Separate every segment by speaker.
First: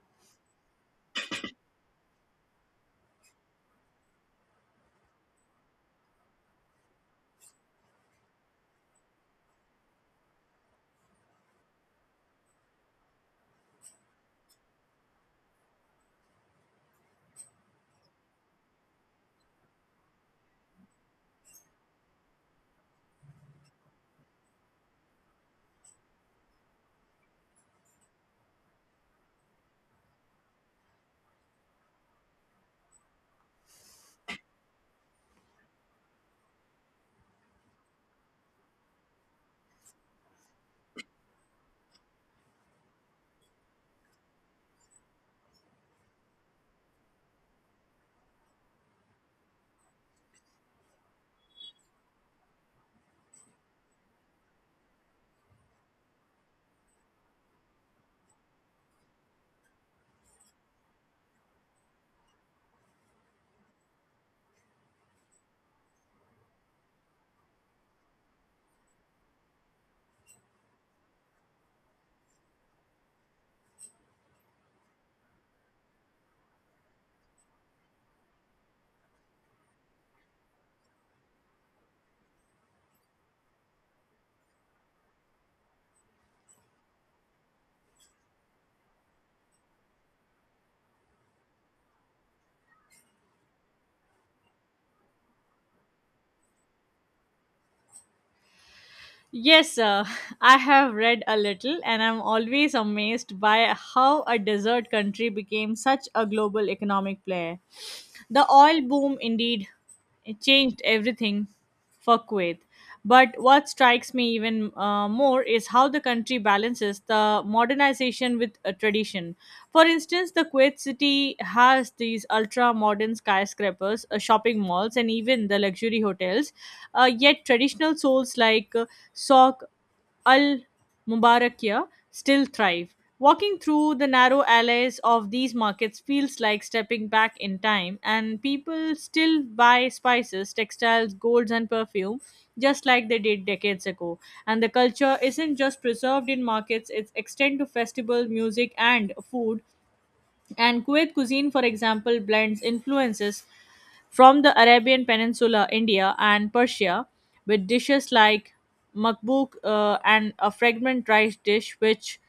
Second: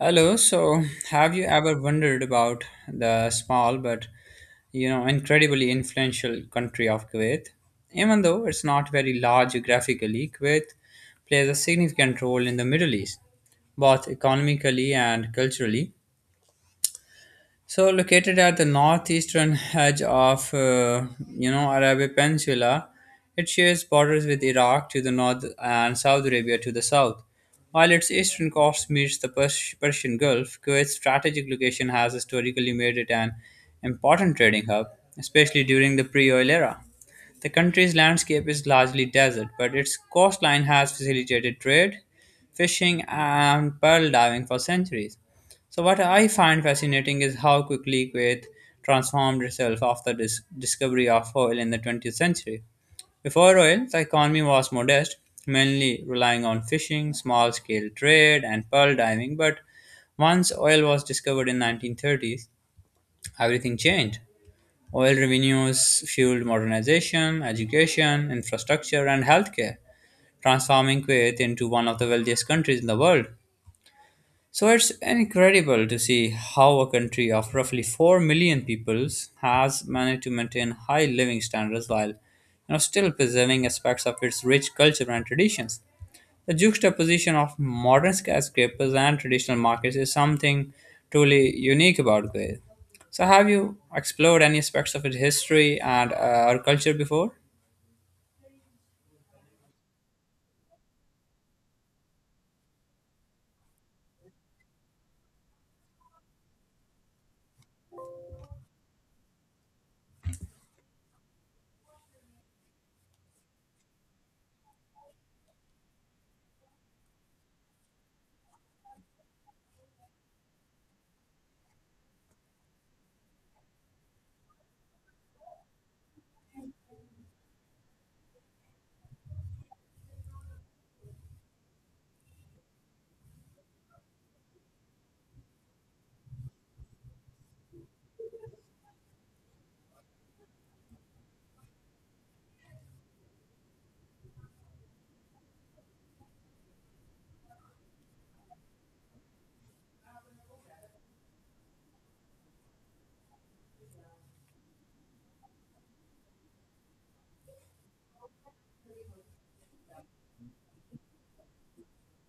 Speaker 1: Hello. So, have you ever wondered about the small but incredibly influential country of Kuwait? Even though it's not very large geographically, Kuwait plays a significant role in the Middle East, both economically and culturally. So located at the northeastern edge of Arabian Peninsula, it shares borders with Iraq to the north and Saudi Arabia to the south. While its eastern coast meets the Persian Gulf, Kuwait's strategic location has historically made it an important trading hub, especially during the pre-oil era. The country's landscape is largely desert, but its coastline has facilitated trade, fishing, and pearl diving for centuries. So, what I find fascinating is how quickly Kuwait transformed itself after this discovery of oil in the 20th century. Before oil, the economy was modest, mainly relying on fishing, small scale trade, and pearl diving. But once oil was discovered in 1930s, everything changed. Oil revenues fueled modernization, education, infrastructure, and healthcare, transforming Kuwait into one of the wealthiest countries in the world. So it's incredible to see how a country of roughly 4 million peoples has managed to maintain high living standards while still preserving aspects of its rich culture and traditions. The juxtaposition of modern skyscrapers and traditional markets is something truly unique about Goa. So have you explored any aspects of its history and our culture before?
Speaker 2: Yes, I have read a little, and I'm always amazed by how a desert country became such a global economic player. The oil boom indeed it changed everything for Kuwait. But what strikes me even more is how the country balances the modernization with a tradition. For instance, the Kuwait city has these ultra modern skyscrapers, shopping malls, and even the luxury hotels yet traditional souls like Souk al Mubarakia still thrive. Walking through the narrow alleys of these markets feels like stepping back in time, and people still buy spices, textiles, golds, and perfume just like they did decades ago. And the culture isn't just preserved in markets, it's extended to festival, music, and food and Kuwait cuisine, for example, blends influences from the Arabian Peninsula, India, and Persia, with dishes like makbuk and a fragrant rice dish, which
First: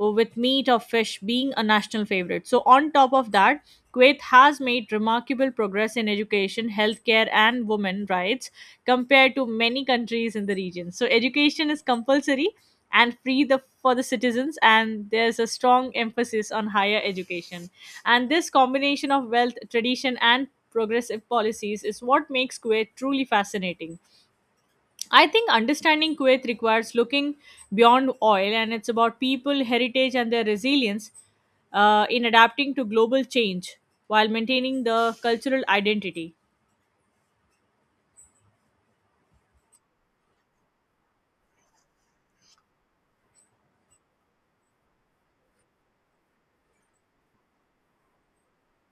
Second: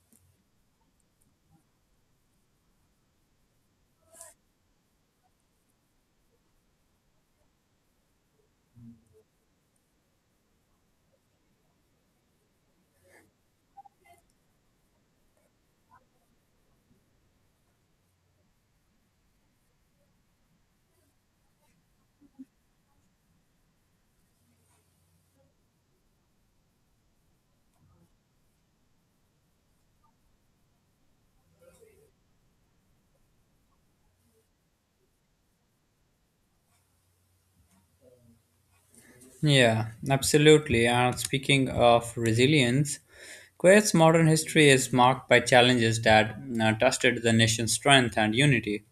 Speaker 2: with meat or fish being a national favorite. So, on top of that, Kuwait has made remarkable progress in education, healthcare, and women rights compared to many countries in the region. So, education is compulsory and free the for the citizens and there's a strong emphasis on higher education, and this combination of wealth tradition and progressive policies is what makes Kuwait truly fascinating. I think understanding Kuwait requires looking beyond oil, and it's about people heritage and their resilience in adapting to global change while maintaining the cultural identity.
Speaker 1: Yeah, absolutely. And speaking of resilience, Kuwait's modern history is marked by challenges that tested the nation's strength and unity.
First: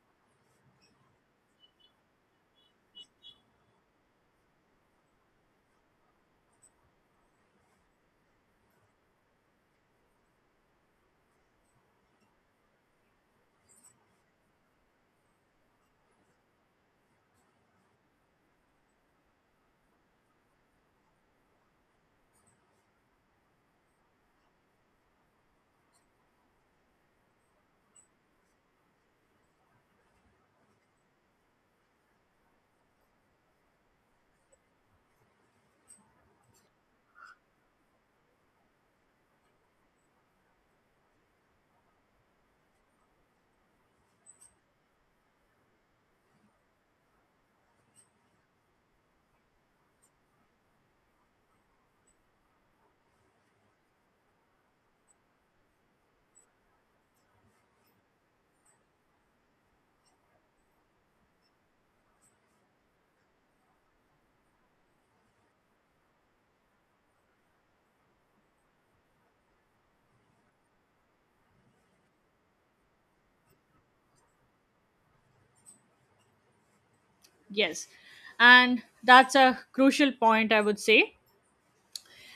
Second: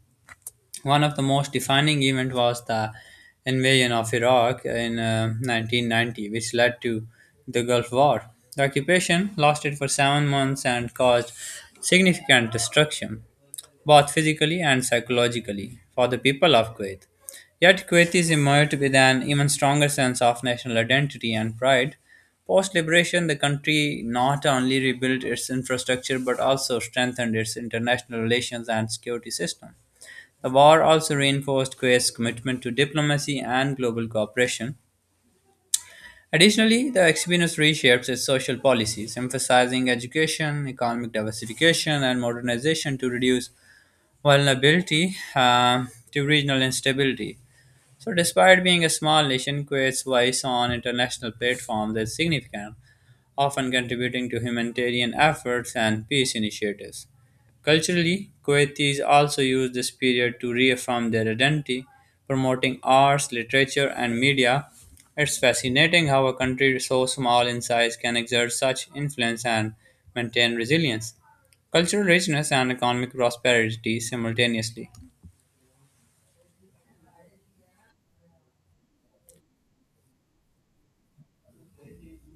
Speaker 1: One of the most defining events was the invasion of Iraq in 1990, which led to the Gulf War. The occupation lasted for 7 months and caused significant destruction, both physically and psychologically, for the people of Kuwait. Yet Kuwaitis emerged with an even stronger sense of national identity and pride. Post liberation, the country not only rebuilt its infrastructure but also strengthened its international relations and security system. The war also reinforced Kuwait's commitment to diplomacy and global cooperation. Additionally, the experience reshapes its social policies, emphasizing education, economic diversification, and modernization to reduce vulnerability to regional instability. So, despite being a small nation, Kuwait's voice on international platforms is significant, often contributing to humanitarian efforts and peace initiatives. Culturally, Kuwaitis also use this period to reaffirm their identity, promoting arts, literature, and media. It's fascinating how a country so small in size can exert such influence and maintain resilience, cultural richness, and economic prosperity simultaneously.
Speaker 2: Yes, and that's a crucial point, I would say.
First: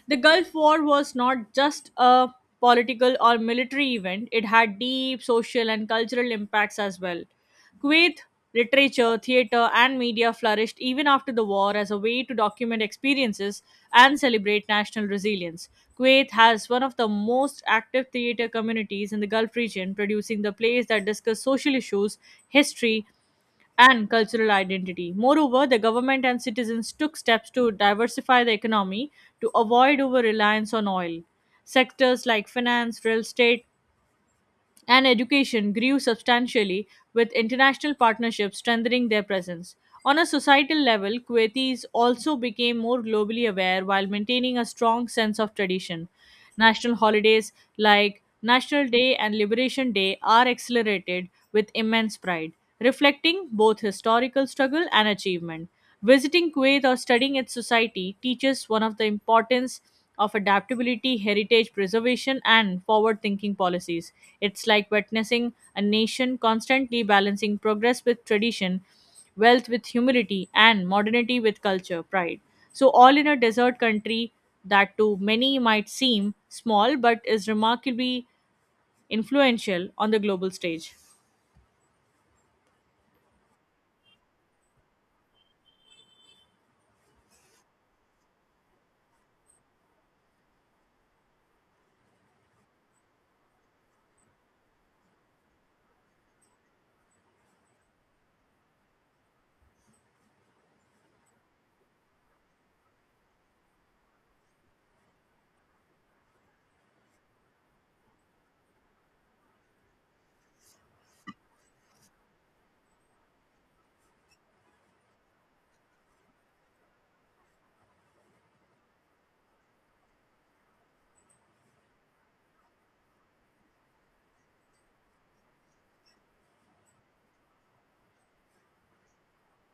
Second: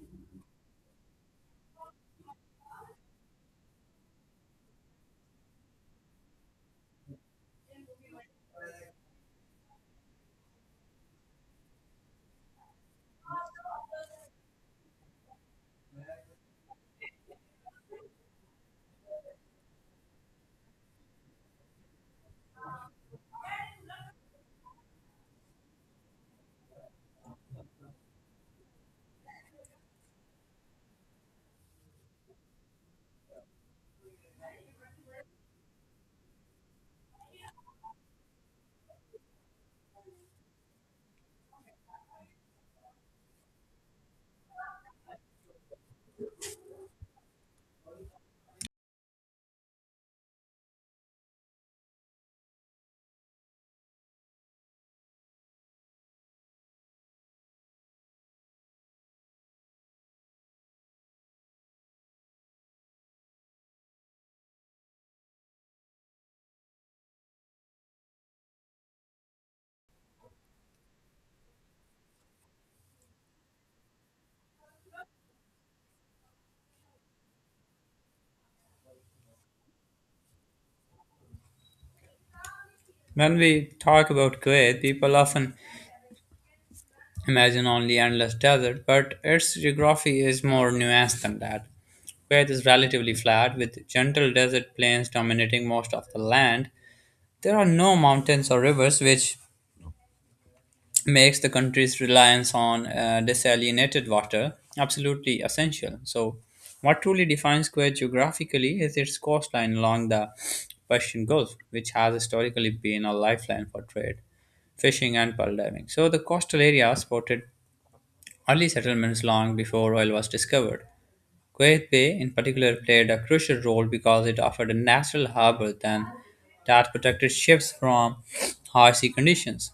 Speaker 2: The Gulf War was not just a political or military event, it had deep social and cultural impacts as well. Kuwait literature, theater, and media flourished even after the war as a way to document experiences and celebrate national resilience. Kuwait has one of the most active theater communities in the Gulf region, producing the plays that discuss social issues, history, and cultural identity. Moreover, the government and citizens took steps to diversify the economy to avoid over reliance on oil. Sectors like finance, real estate, and education grew substantially with international partnerships strengthening their presence. On a societal level, Kuwaitis also became more globally aware while maintaining a strong sense of tradition. National holidays like National Day and Liberation Day are accelerated with immense pride, reflecting both historical struggle and achievement. Visiting Kuwait or studying its society teaches one of the importance of adaptability, heritage preservation, and forward thinking policies. It's like witnessing a nation constantly balancing progress with tradition, wealth with humility, and modernity with culture, pride. So, all in a desert country that to many might seem small but is remarkably influential on the global stage.
Speaker 1: When we talk about Kuwait, people often imagine only endless desert, but its geography is more nuanced than that. Kuwait is relatively flat, with gentle desert plains dominating most of the land. There are no mountains or rivers, which makes the country's reliance on desalinated water absolutely essential. So, what truly defines Kuwait geographically is its coastline along the Persian Gulf, which has historically been a lifeline for trade fishing and pearl diving. So the coastal area supported. Early settlements long before oil was discovered. Kuwait Bay, in particular, played a crucial role because it offered a natural harbor than that protected ships from harsh sea conditions.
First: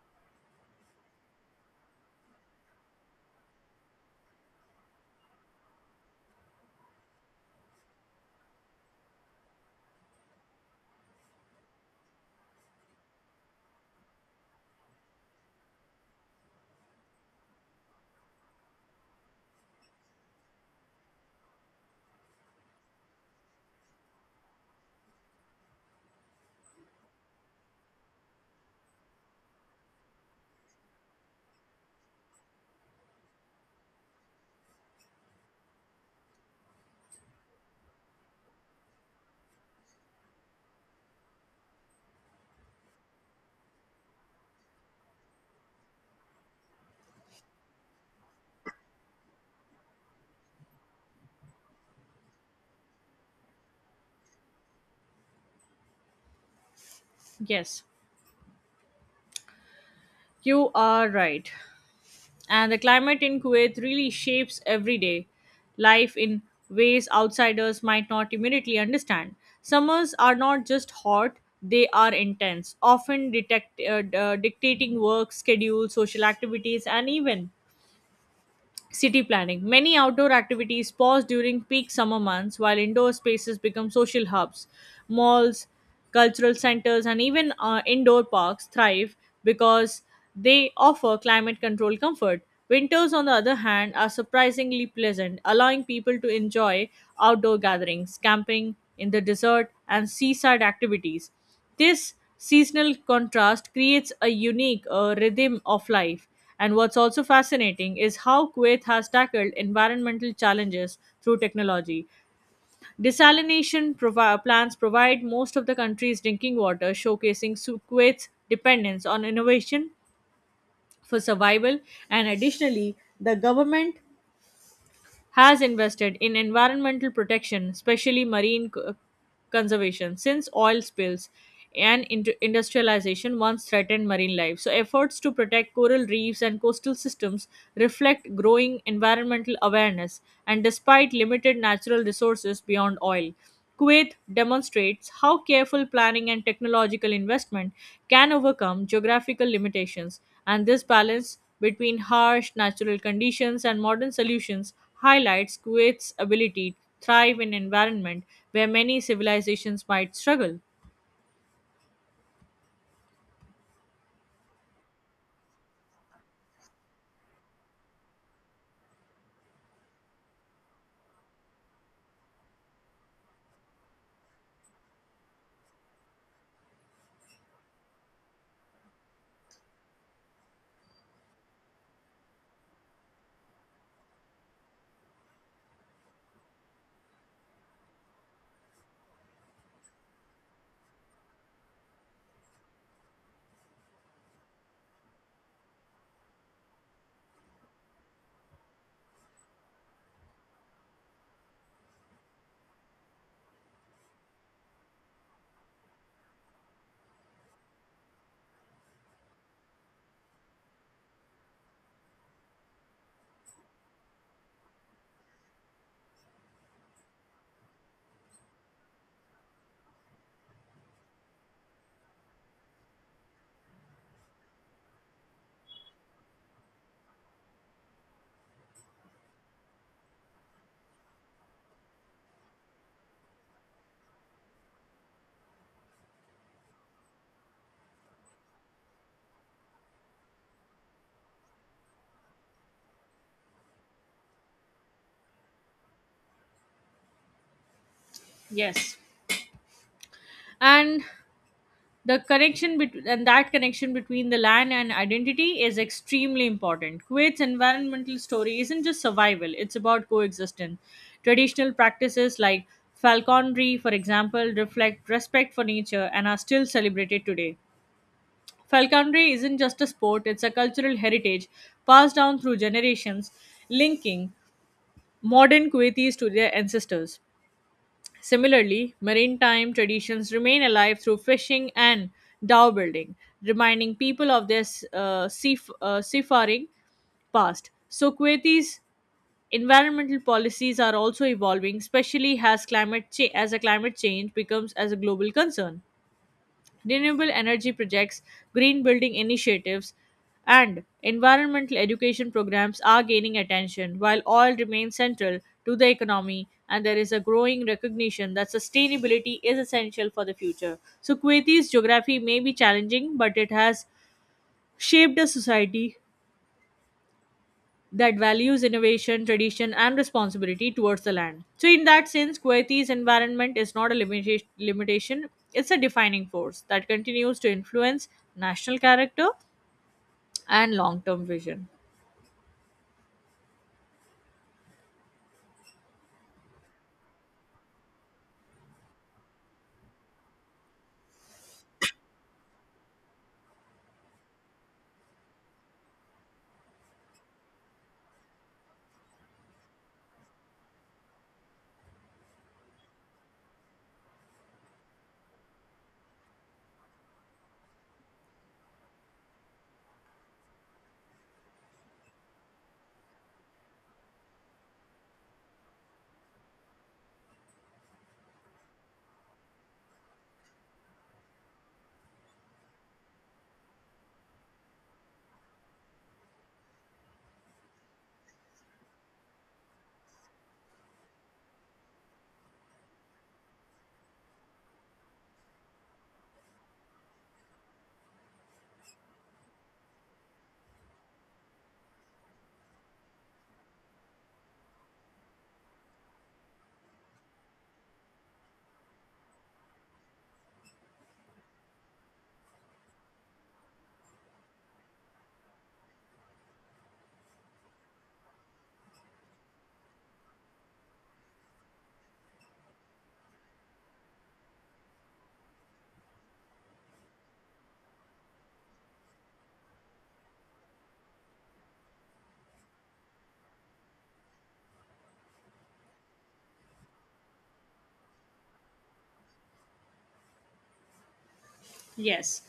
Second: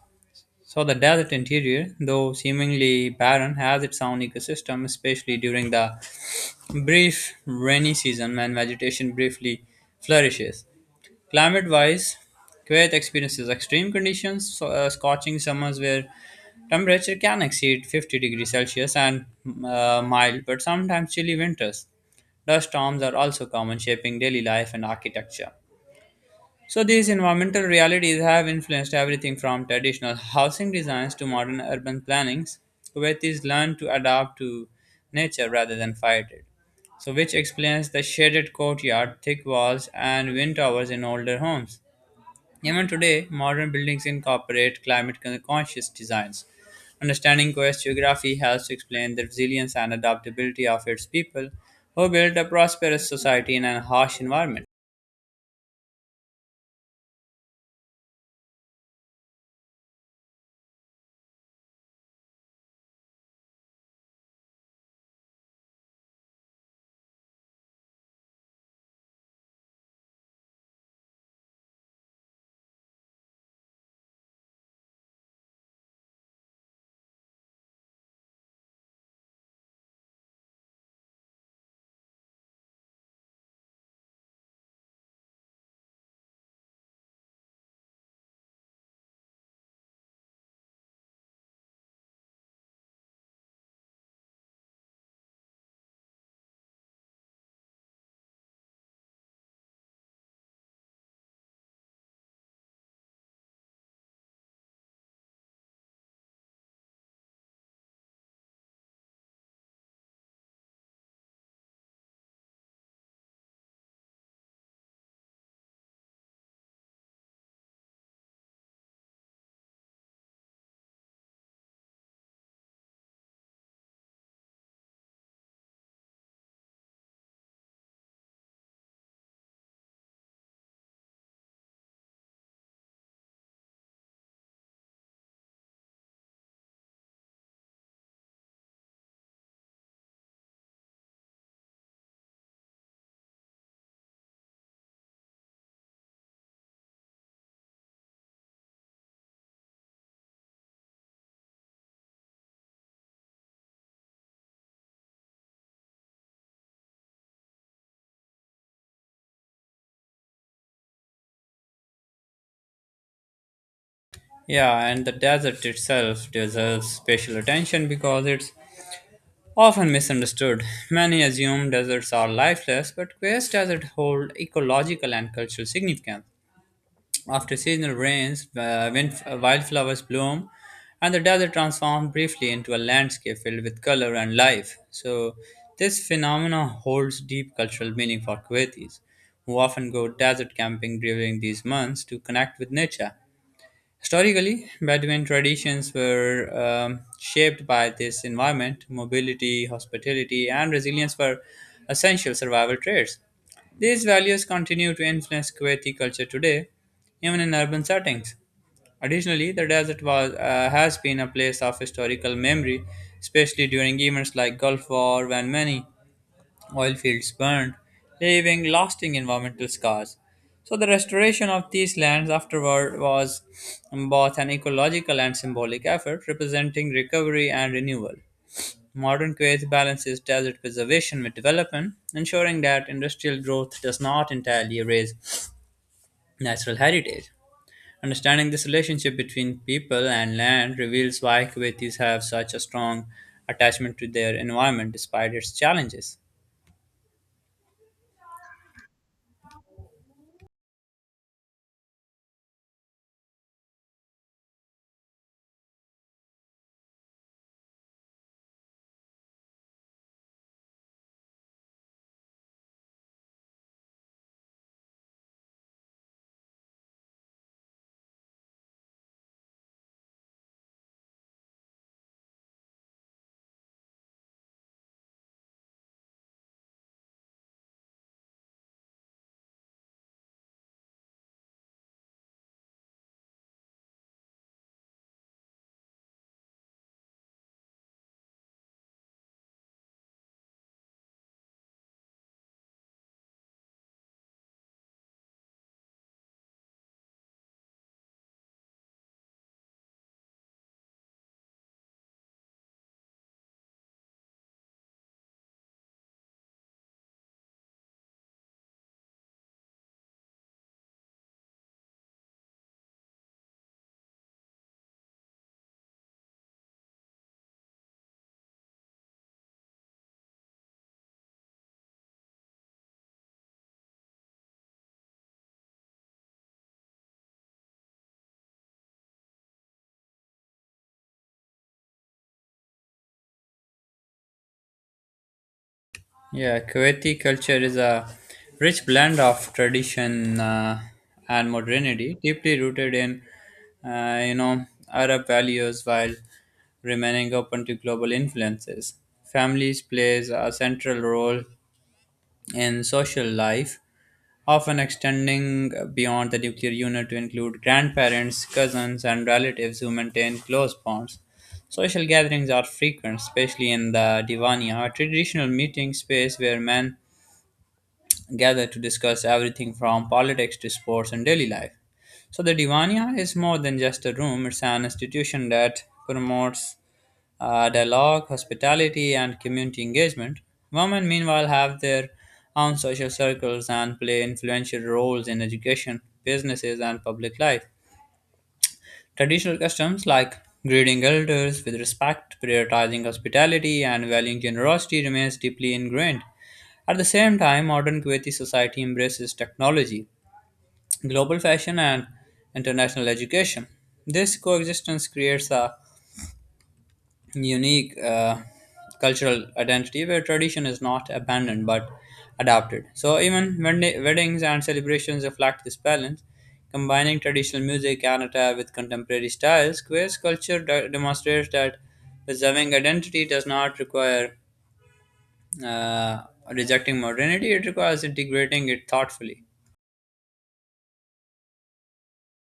Speaker 1: So, the desert interior, though seemingly barren, has its own ecosystem, especially during the brief rainy season when vegetation briefly flourishes. Climate wise, Kuwait experiences extreme conditions, so, scorching summers where temperature can exceed 50 degrees Celsius and mild but sometimes chilly winters. Dust storms are also common, shaping daily life and architecture. So, these environmental realities have influenced everything from traditional housing designs to modern urban plannings. Kuwaitis learn to adapt to nature rather than fight it. So, which explains the shaded courtyard, thick walls, and wind towers in older homes. Even today, modern buildings incorporate climate conscious designs. Understanding Quest's geography helps to explain the resilience and adaptability of its people, who built a prosperous society in a harsh environment.
Speaker 2: Yes, you are right. And the climate in Kuwait really shapes everyday life in ways outsiders might not immediately understand. Summers are not just hot, they are intense, often dictating work, schedule, social activities, and even city planning. Many outdoor activities pause during peak summer months while indoor spaces become social hubs. Malls, cultural centers, and even indoor parks thrive because they offer climate control comfort. Winters, on the other hand, are surprisingly pleasant, allowing people to enjoy outdoor gatherings, camping in the desert, and seaside activities. This seasonal contrast creates a unique rhythm of life. And what's also fascinating is how Kuwait has tackled environmental challenges through technology. Plants provide most of the country's drinking water, showcasing Kuwait's dependence on innovation for survival. And additionally, the government has invested in environmental protection, especially conservation, since oil spills and industrialization once threatened marine life. So, efforts to protect coral reefs and coastal systems reflect growing environmental awareness, and despite limited natural resources beyond oil, Kuwait demonstrates how careful planning and technological investment can overcome geographical limitations, and this balance between harsh natural conditions and modern solutions highlights Kuwait's ability to thrive in environment where many civilizations might struggle.
Speaker 1: Yeah, and the desert itself deserves special attention because it's often misunderstood. Many assume deserts are lifeless, but Quest desert hold ecological and cultural significance. After seasonal rains, wildflowers bloom, and the desert transforms briefly into a landscape filled with color and life. So, this phenomena holds deep cultural meaning for Kuwaitis, who often go desert camping during these months to connect with nature. Historically, Bedouin traditions were shaped by this environment. Mobility, hospitality, and resilience were essential survival traits. These values continue to influence Kuwaiti culture today, even in urban settings. Additionally, the desert has been a place of historical memory, especially during events like Gulf War, when many Oil fields burned, leaving lasting environmental scars. So, the restoration of these lands afterward was both an ecological and symbolic effort, representing recovery and renewal. Modern Kuwait balances desert preservation with development, ensuring that industrial growth does not entirely erase natural heritage. Understanding this relationship between people and land reveals why Kuwaitis have such a strong attachment to their environment despite its challenges.
Speaker 2: Yes. And the connection between and that connection between the land and identity is extremely important kuwait's environmental story isn't just survival it's about coexistence traditional practices like falconry for example reflect respect for nature and are still celebrated today falconry isn't just a sport it's a cultural heritage passed down through generations linking modern kuwaitis to their ancestors Similarly, maritime traditions remain alive through fishing and dhow building, reminding people of their seaf- seafaring past. So, Kuwaiti's environmental policies are also evolving, especially as a climate change becomes as a global concern. Renewable energy projects, green building initiatives, and environmental education programs are gaining attention, while oil remains central to the economy, and there is a growing recognition that sustainability is essential for the future. So, Kuwait's geography may be challenging, but it has shaped a society that values innovation, tradition, and responsibility towards the land. So, in that sense, Kuwaiti's environment is not a limitation, it's a defining force that continues to influence national character and long term vision.
Speaker 1: Yeah, Kuwaiti culture is a rich blend of tradition and modernity, deeply rooted in uh, you know Arab values while remaining open to global influences. Families plays a central role in social life, often extending beyond the nuclear unit to include grandparents, cousins, and relatives who maintain close bonds. Social gatherings are frequent, especially in the Divaniya, a traditional meeting space where men gather to discuss everything from politics to sports and daily life. So the Diwania is more than just a room, it's an institution that promotes dialogue, hospitality, and community engagement. Women, meanwhile, have their own social circles and play influential roles in education, businesses, and public life. Traditional customs like greeting elders with respect, prioritizing hospitality, and valuing generosity remains deeply ingrained. At the same time, modern Kuwaiti society embraces technology, global fashion, and international education. This coexistence creates a unique cultural identity where tradition is not abandoned but adapted. So even weddings and celebrations reflect this balance, combining traditional music and attire with contemporary styles. Queer's culture demonstrates that preserving identity does not require uh, rejecting modernity; it requires integrating it thoughtfully.
Speaker 2: Yes.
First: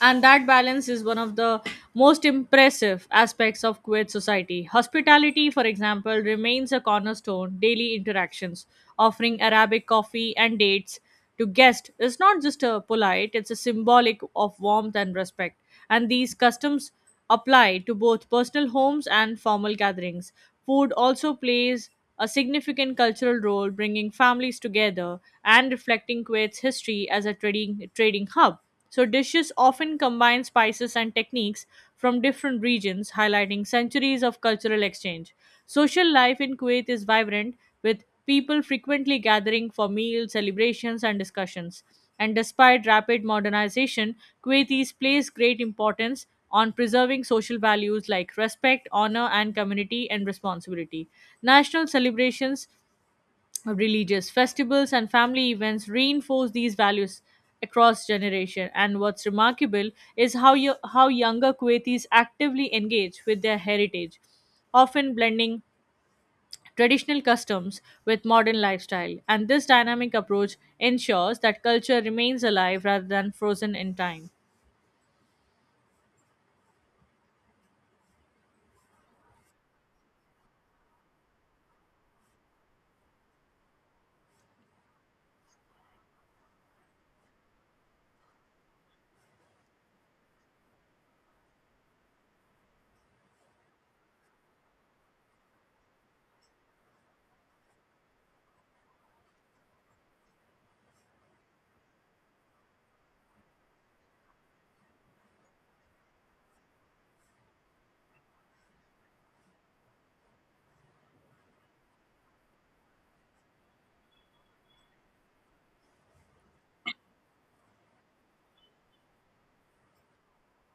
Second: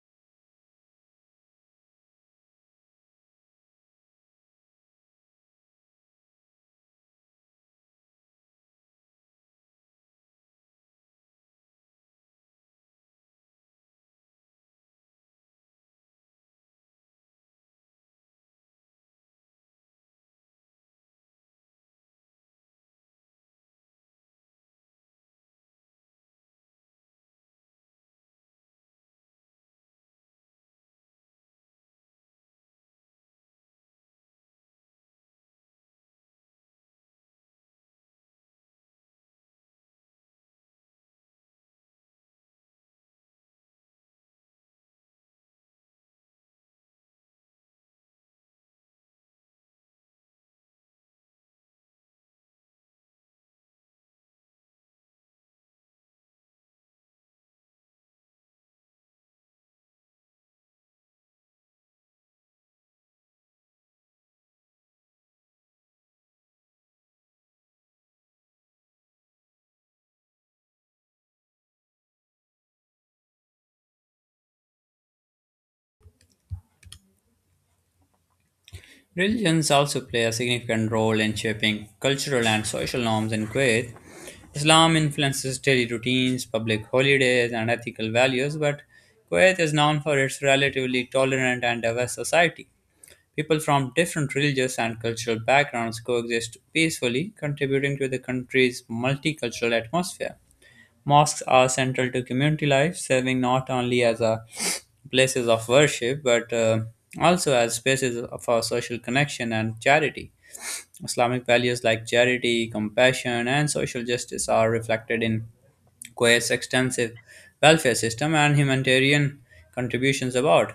Speaker 2: And that balance is one of the most impressive aspects of Kuwait society. Hospitality, for example, remains a cornerstone daily interactions. Offering Arabic coffee and dates to guests is not just a polite, it's a symbolic of warmth and respect. And these customs apply to both personal homes and formal gatherings. Food also plays a significant cultural role, bringing families together and reflecting Kuwait's history as a trading hub. So, dishes often combine spices and techniques from different regions, highlighting centuries of cultural exchange. Social life in Kuwait is vibrant, with people frequently gathering for meals, celebrations, and discussions. And despite rapid modernization, Kuwaitis place great importance on preserving social values like respect, honor, and community and responsibility. National celebrations religious festivals and family events reinforce these values across generation, and what's remarkable is how younger Kuwaitis actively engage with their heritage, often blending traditional customs with modern lifestyle, and this dynamic approach ensures that culture remains alive rather than frozen in time.
Speaker 1: Religions also play a significant role in shaping cultural and social norms in Kuwait. Islam influences daily routines, public holidays, and ethical values, but Kuwait is known for its relatively tolerant and diverse society. People from different religious and cultural backgrounds coexist peacefully, contributing to the country's multicultural atmosphere. Mosques are central to community life, serving not only as a places of worship but also as spaces for social connection and charity. Islamic values like charity, compassion, and social justice are reflected in Kuwait's extensive welfare system and humanitarian contributions abroad.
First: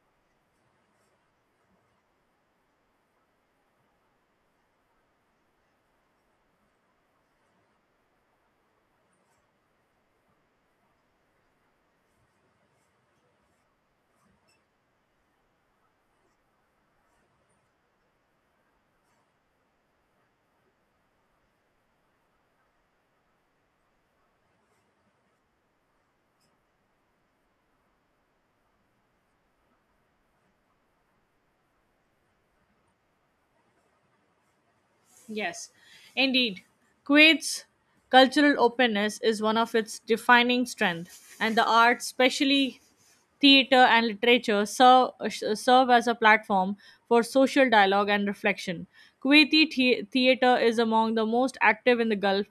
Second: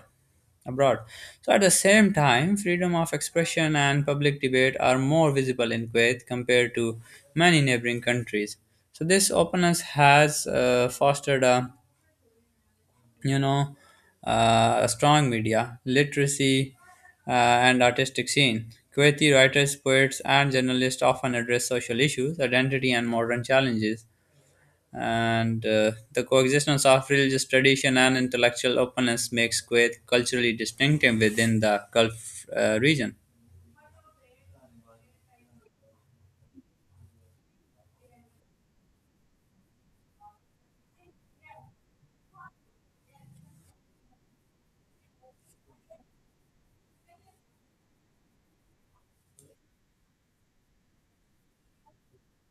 Speaker 1: abroad. So, at the same time, freedom of expression and public debate are more visible in Kuwait compared to many neighboring countries. So, this openness has fostered a you know a strong media, literacy, and artistic scene. Kuwaiti writers, poets, and journalists often address social issues, identity, and modern challenges and the coexistence of religious tradition and intellectual openness makes Kuwait culturally distinctive within the Gulf region.
Speaker 2: Yes, indeed. Kuwait's cultural openness is one of its defining strengths, and the arts, especially theater and literature, serve as a platform for social dialogue and reflection. Kuwaiti theater is among the most active in the Gulf,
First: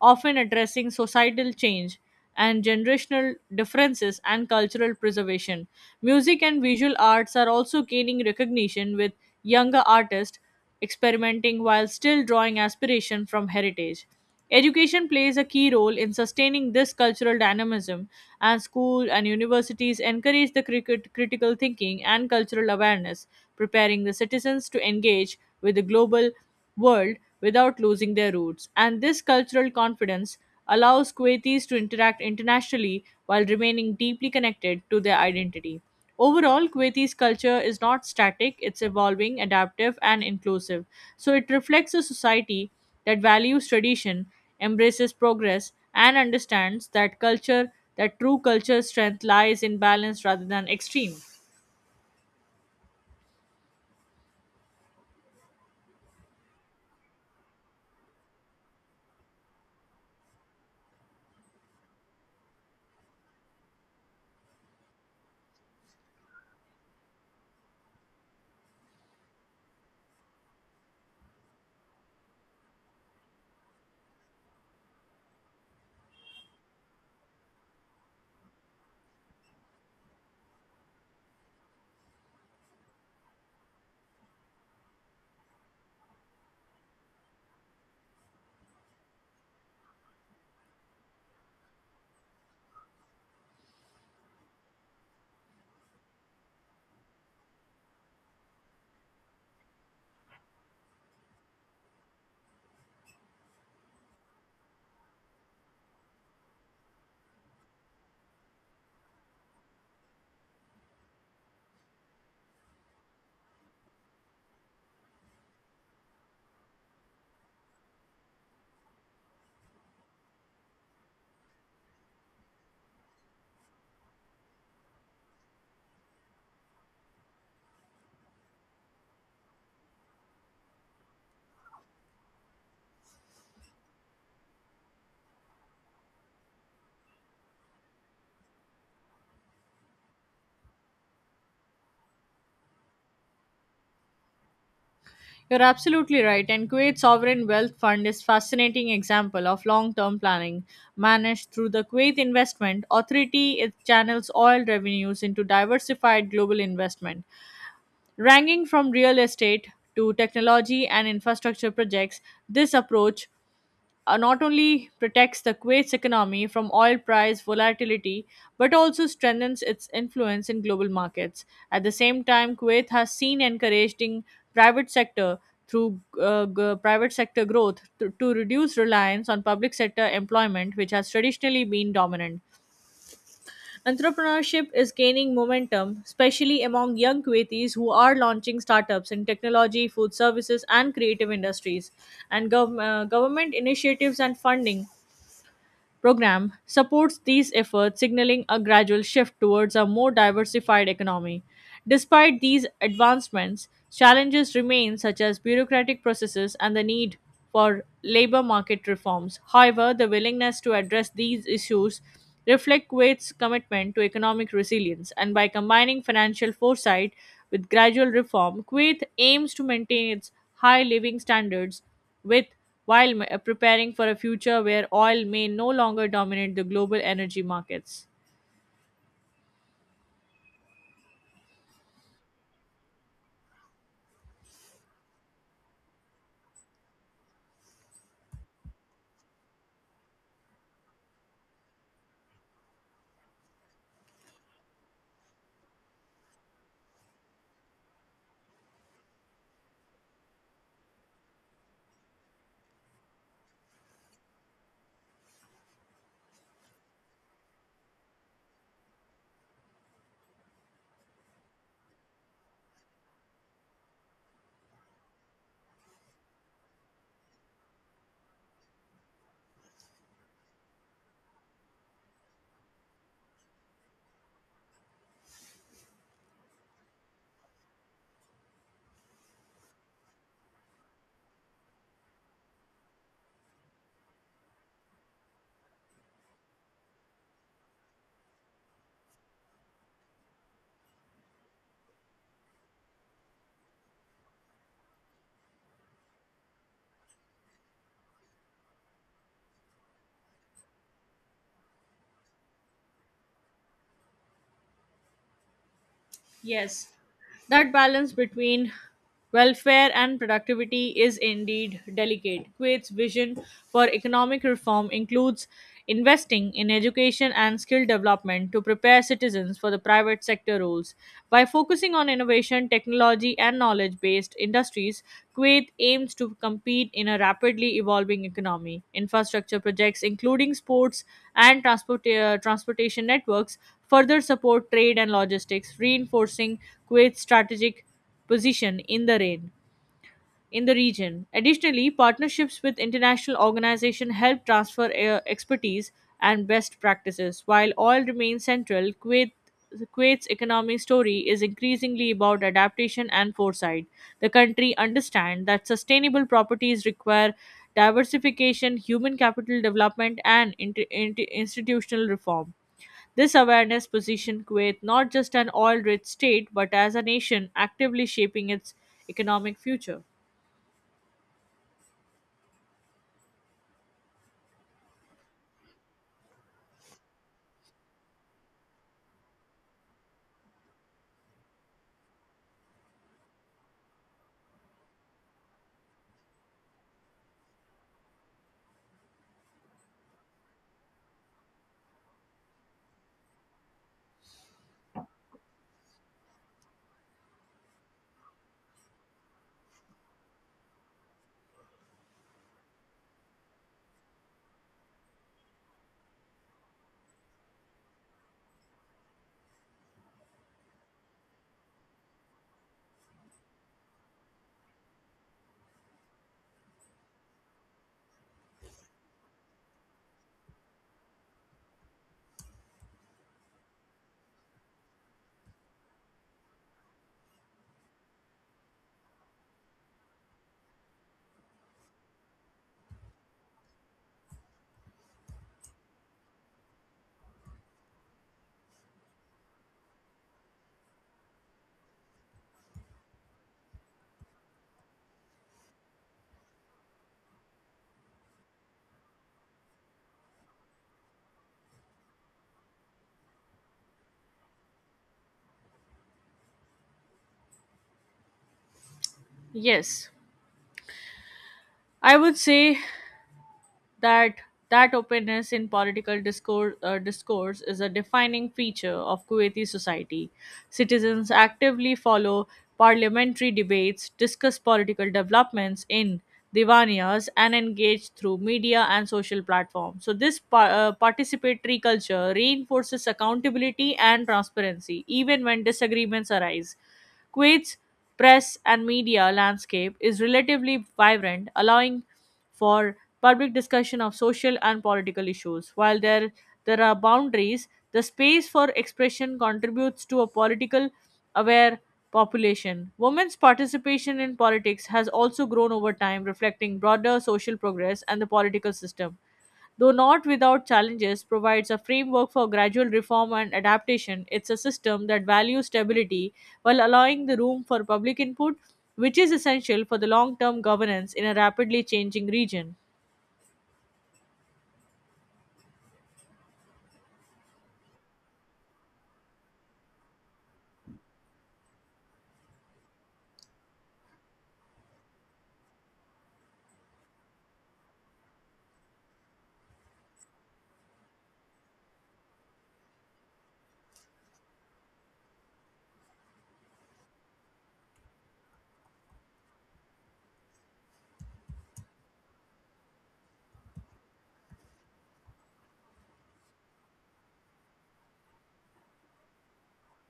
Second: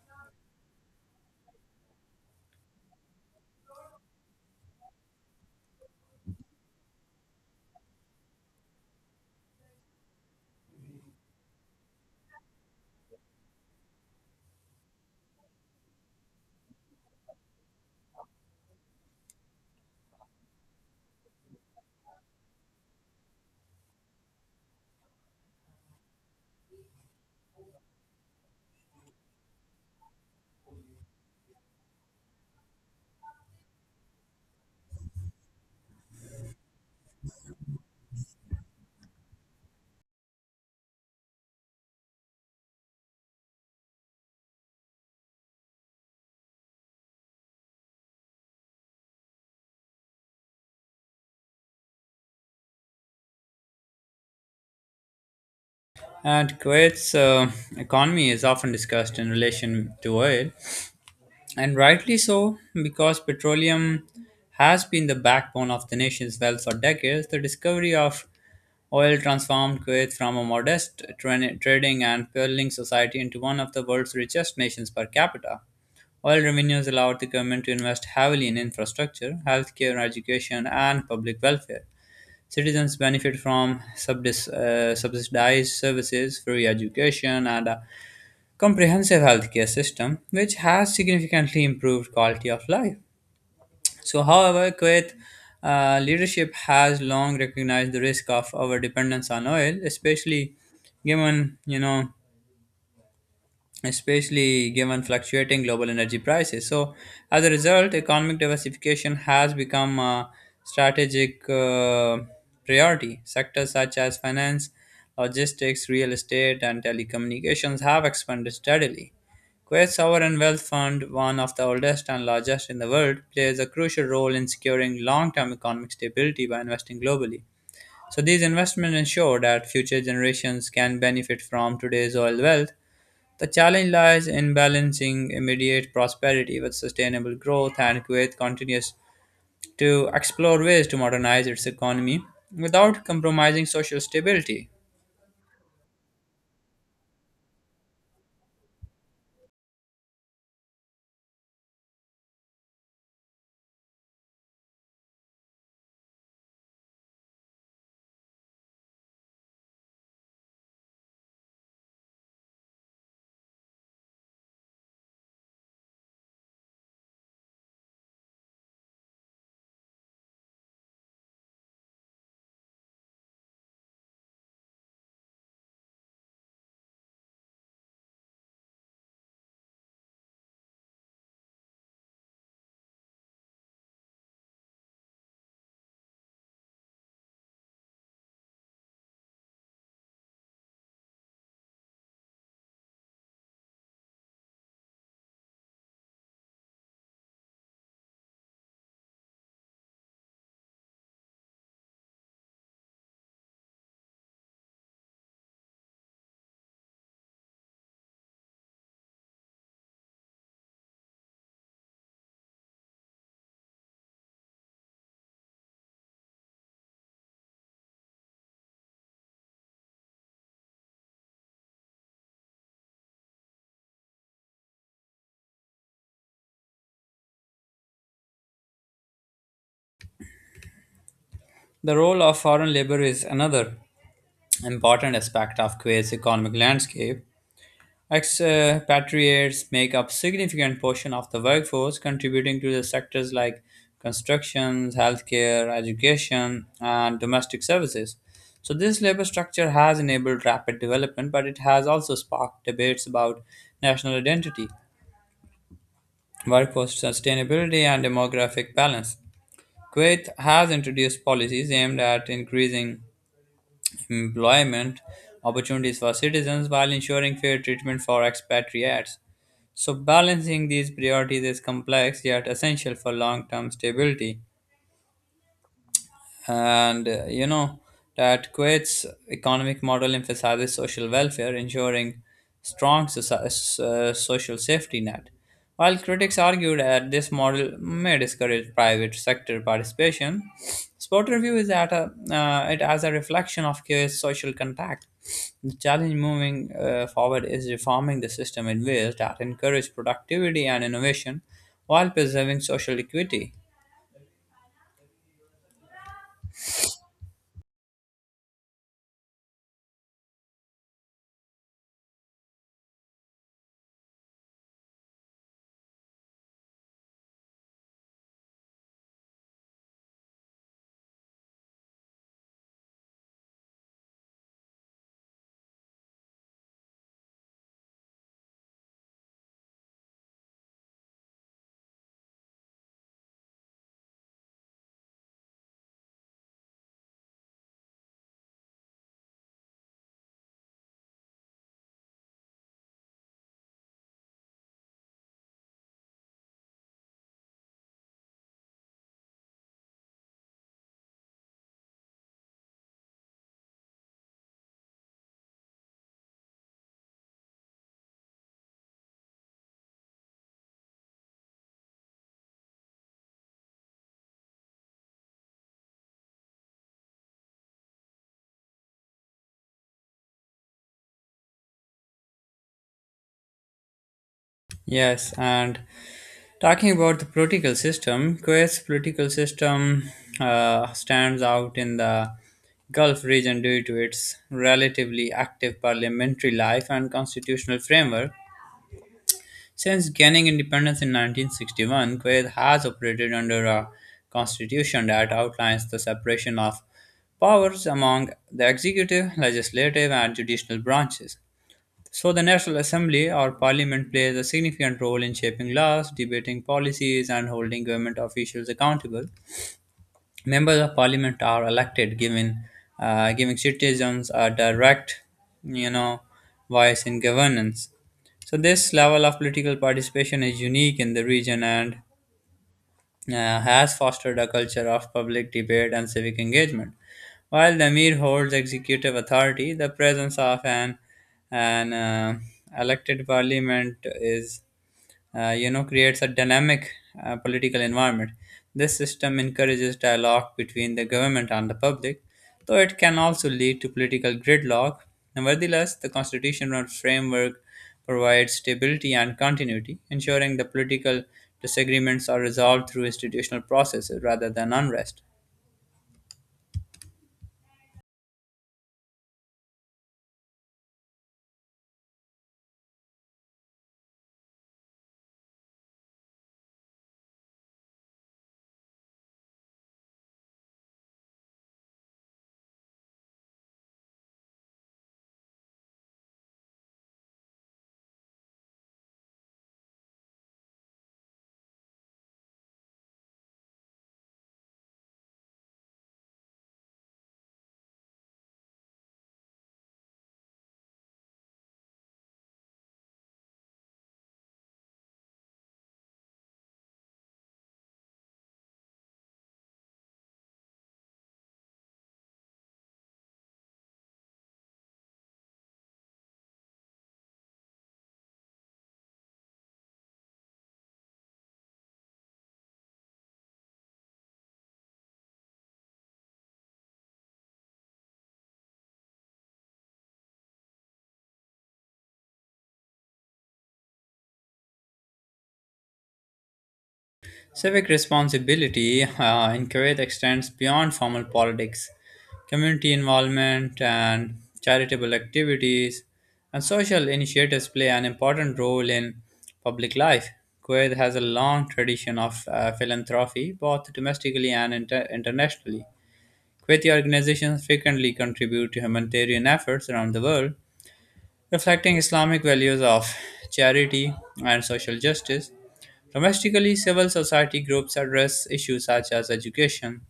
Speaker 2: often addressing societal change and generational differences and cultural preservation. Music and visual arts are also gaining recognition with younger artists experimenting while still drawing aspiration from heritage. Education plays a key role in sustaining this cultural dynamism, and school and universities encourage the critical thinking and cultural awareness, preparing the citizens to engage with the global world without losing their roots. And this cultural confidence allows Kuwaitis to interact internationally while remaining deeply connected to their identity. Overall, Kuwaiti's culture is not static, it's evolving, adaptive, and inclusive. So it reflects a society that values tradition, embraces progress, and understands that culture, that true culture strength lies in balance rather than extreme.
Speaker 1: And Kuwait's economy is often discussed in relation to oil, and rightly so, because petroleum has been the backbone of the nation's wealth for decades. The discovery of oil transformed Kuwait from a modest trading and pearling society into one of the world's richest nations per capita. While revenues allowed the government to invest heavily in infrastructure, healthcare, education, and public welfare, citizens benefit from subsidized services, free education, and a comprehensive healthcare system, which has significantly improved quality of life. So, however, Kuwait leadership has long recognized the risk of our dependence on oil, especially given especially given fluctuating global energy prices. So, as a result, economic diversification has become a strategic priority. Sectors such as finance, logistics, real estate, and telecommunications have expanded steadily. Kuwait's sovereign wealth fund, one of the oldest and largest in the world, plays a crucial role in securing long term economic stability by investing globally. So, these investments ensure that future generations can benefit from today's oil wealth the challenge lies in balancing immediate prosperity with sustainable growth, and Kuwait continues to explore ways to modernize its economy without compromising social stability.
Speaker 2: You're absolutely right, and Kuwait's sovereign wealth fund is fascinating example of long-term planning managed through the Kuwait Investment Authority. It channels oil revenues into diversified global investment, ranging from real estate to technology and infrastructure projects. This approach not only protects the Kuwait's economy from oil price volatility, but also strengthens its influence in global markets. At the same time, Kuwait has seen encouraging private sector private sector growth to reduce reliance on public sector employment, which has traditionally been dominant. Entrepreneurship is gaining momentum, especially among young Kuwaitis who are launching startups in technology, food services, and creative industries. And government initiatives and funding program supports these efforts, signaling a gradual shift towards a more diversified economy. Despite these advancements, challenges remain such as bureaucratic processes and the need for labor market reforms. However, the willingness to address these issues reflect Kuwait's commitment to economic resilience, and by combining financial foresight with gradual reform, Kuwait aims to maintain its high living standards with while preparing for a future where oil may no longer dominate the global energy markets.
Speaker 1: The role of foreign labor is another important aspect of Kuwait's economic landscape. Expatriates make up significant portion of the workforce, contributing to the sectors like construction, healthcare, education, and domestic services. So this labor structure has enabled rapid development, but it has also sparked debates about national identity, workforce sustainability, and demographic balance. Kuwait has introduced policies aimed at increasing employment opportunities for citizens while ensuring fair treatment for expatriates. So, balancing these priorities is complex yet essential for long term stability and that Kuwait's economic model emphasizes social welfare, ensuring social safety net. While critics argued that this model may discourage private sector participation, Spotter views that it as a reflection of Kuwait's social contact. The challenge moving forward is reforming the system in ways that encourage productivity and innovation while preserving social equity.
Speaker 2: Yes, that balance between welfare and productivity is indeed delicate. Kuwait's vision for economic reform includes investing in education and skill development to prepare citizens for the private sector roles. By focusing on innovation, technology, and knowledge based industries, Kuwait aims to compete in a rapidly evolving economy. Infrastructure projects, including sports and transportation networks, further support trade and logistics, reinforcing Kuwait's strategic position in the region. Additionally, partnerships with international organizations help transfer expertise and best practices. While oil remains central, Kuwait's economic story is increasingly about adaptation and foresight. The country understands that sustainable properties require diversification, human capital development, and institutional reform. This awareness positioned Kuwait not just an oil rich state, but as a nation actively shaping its economic future.
Speaker 1: Yes, and Talking about the political system, Kuwait's political system stands out in the Gulf region due to its relatively active parliamentary life and constitutional framework. Since gaining independence in 1961, Kuwait has operated under a constitution that outlines the separation of powers among the executive, legislative, and judicial branches. So, the National Assembly or Parliament plays a significant role in shaping laws, debating policies, and holding government officials accountable. Members of Parliament are elected, giving citizens a direct, you know, voice in governance. So, this level of political participation is unique in the region and has fostered a culture of public debate and civic engagement. While the Amir holds executive authority, the presence of an elected parliament is creates a dynamic political environment. This system encourages dialogue between the government and the public, though it can also lead to political gridlock. Nevertheless, the constitutional framework provides stability and continuity, ensuring the political disagreements are resolved through institutional processes rather than unrest.
Speaker 2: Yes, I would say that that openness in political discourse is a defining feature of Kuwaiti society. Citizens actively follow parliamentary debates, discuss political developments in divaniyas, and engage through media and social platforms. So, this participatory culture reinforces accountability and transparency, even when disagreements arise. Kuwait's press and media landscape is relatively vibrant, allowing for public discussion of social and political issues. There are boundaries, the space for expression contributes to a political aware population. Women's participation in politics has also grown over time, reflecting broader social progress and the political system. Though not without challenges, provides a framework for gradual reform and adaptation. It's a system that values stability while allowing the room for public input, which is essential for the long term governance in a rapidly changing region.
Speaker 1: Civic responsibility in Kuwait extends beyond formal politics. Community involvement and charitable activities and social initiatives play an important role in public life. Kuwait has a long tradition of philanthropy, both domestically and internationally. Kuwaiti organizations frequently contribute to humanitarian efforts around the world, reflecting Islamic values of charity and social justice. Domestically, civil society groups address issues such as education,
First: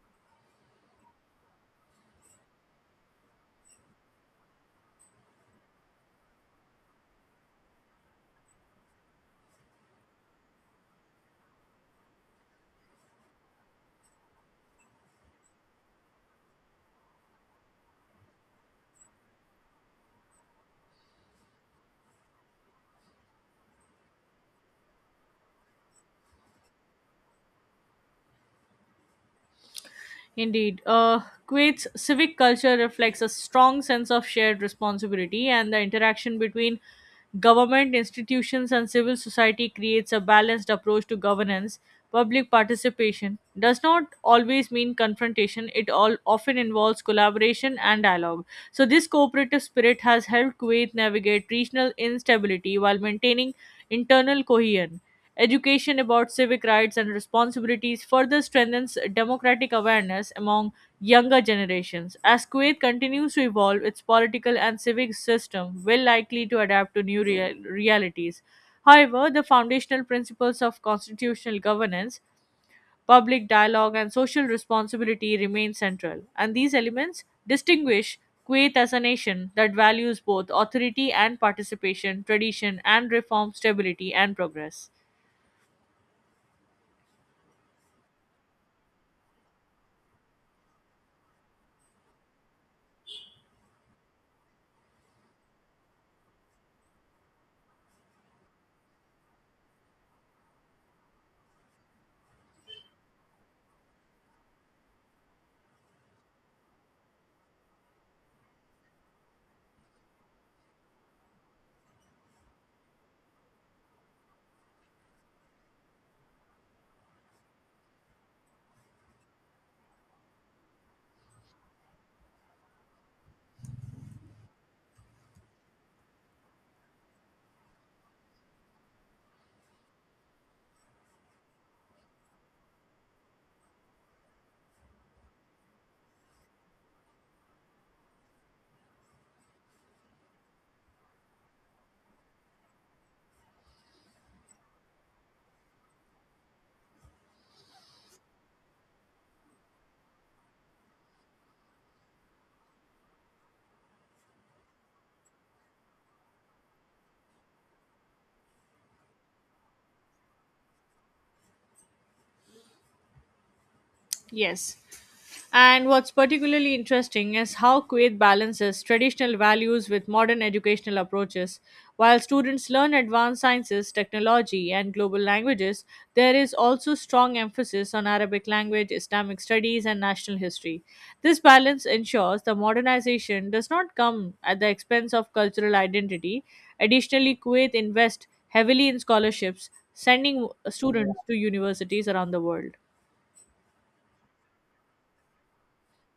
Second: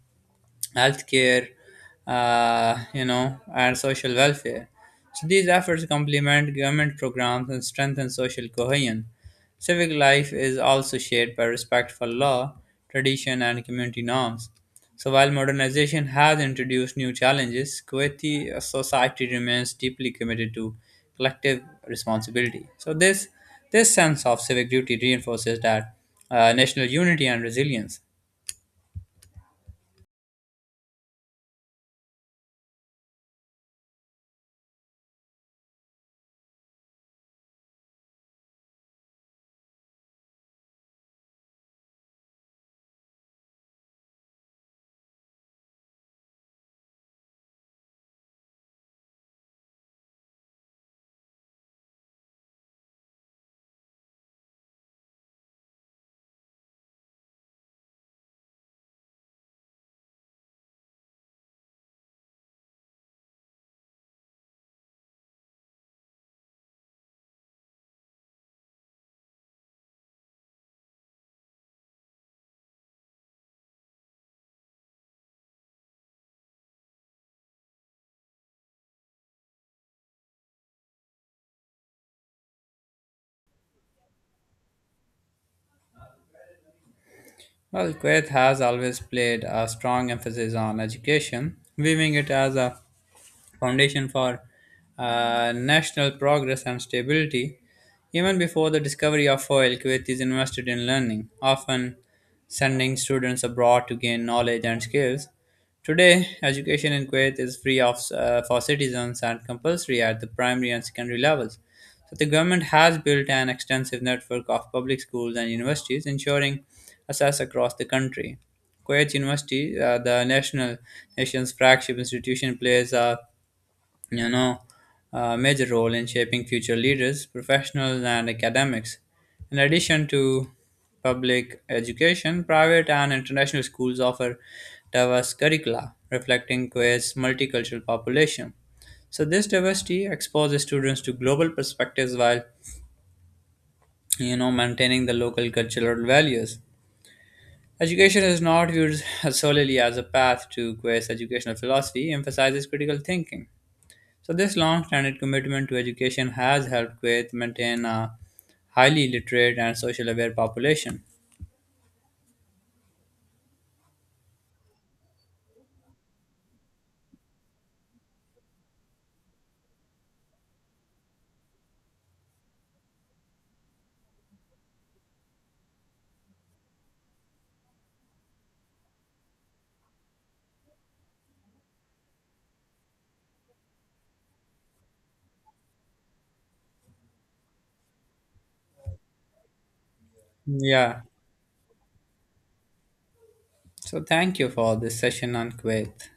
Speaker 1: healthcare, and social welfare. So these efforts complement government programs and strengthen social cohesion. Civic life is also shaped by respect for law, tradition, and community norms. So while modernization has introduced new challenges, Kuwaiti society remains deeply committed to collective responsibility. So this sense of civic duty reinforces that national unity and resilience.
Speaker 2: Indeed. Kuwait's civic culture reflects a strong sense of shared responsibility, and the interaction between government, institutions, and civil society creates a balanced approach to governance. Public participation does not always mean confrontation, it all often involves collaboration and dialogue. So, this cooperative spirit has helped Kuwait navigate regional instability while maintaining internal cohesion. Education about civic rights and responsibilities further strengthens democratic awareness among younger generations. As Kuwait continues to evolve, its political and civic system will likely to adapt to new realities. However, the foundational principles of constitutional governance, public dialogue, and social responsibility remain central, and these elements distinguish Kuwait as a nation that values both authority and participation, tradition and reform, stability and progress.
Speaker 1: Well, Kuwait has always played a strong emphasis on education, viewing it as a foundation for national progress and stability. Even before the discovery of oil, Kuwait is invested in learning, often sending students abroad to gain knowledge and skills. Today, education in Kuwait is free for citizens and compulsory at the primary and secondary levels. So, the government has built an extensive network of public schools and universities, ensuring access across the country. Kuwait University, the national nation's flagship institution, plays you know, a major role in shaping future leaders, professionals, and academics. In addition to public education, private and international schools offer diverse curricula reflecting Kuwait's multicultural population. So this diversity exposes students to global perspectives while maintaining the local cultural values. Education is not viewed solely as a path to Kuwait's educational philosophy, emphasizes critical thinking so, this long standing commitment to education has helped Kuwait maintain a highly literate and social aware population.
Speaker 2: Yes. And what's particularly interesting is how Kuwait balances traditional values with modern educational approaches. While students learn advanced sciences, technology, and global languages, there is also strong emphasis on Arabic language, Islamic studies, and national history. This balance ensures the modernization does not come at the expense of cultural identity. Additionally, Kuwait invests heavily in scholarships, sending
Speaker 1: Yeah.
Speaker 2: students to universities around the world.
Speaker 1: So, thank you for this session on Kuwait.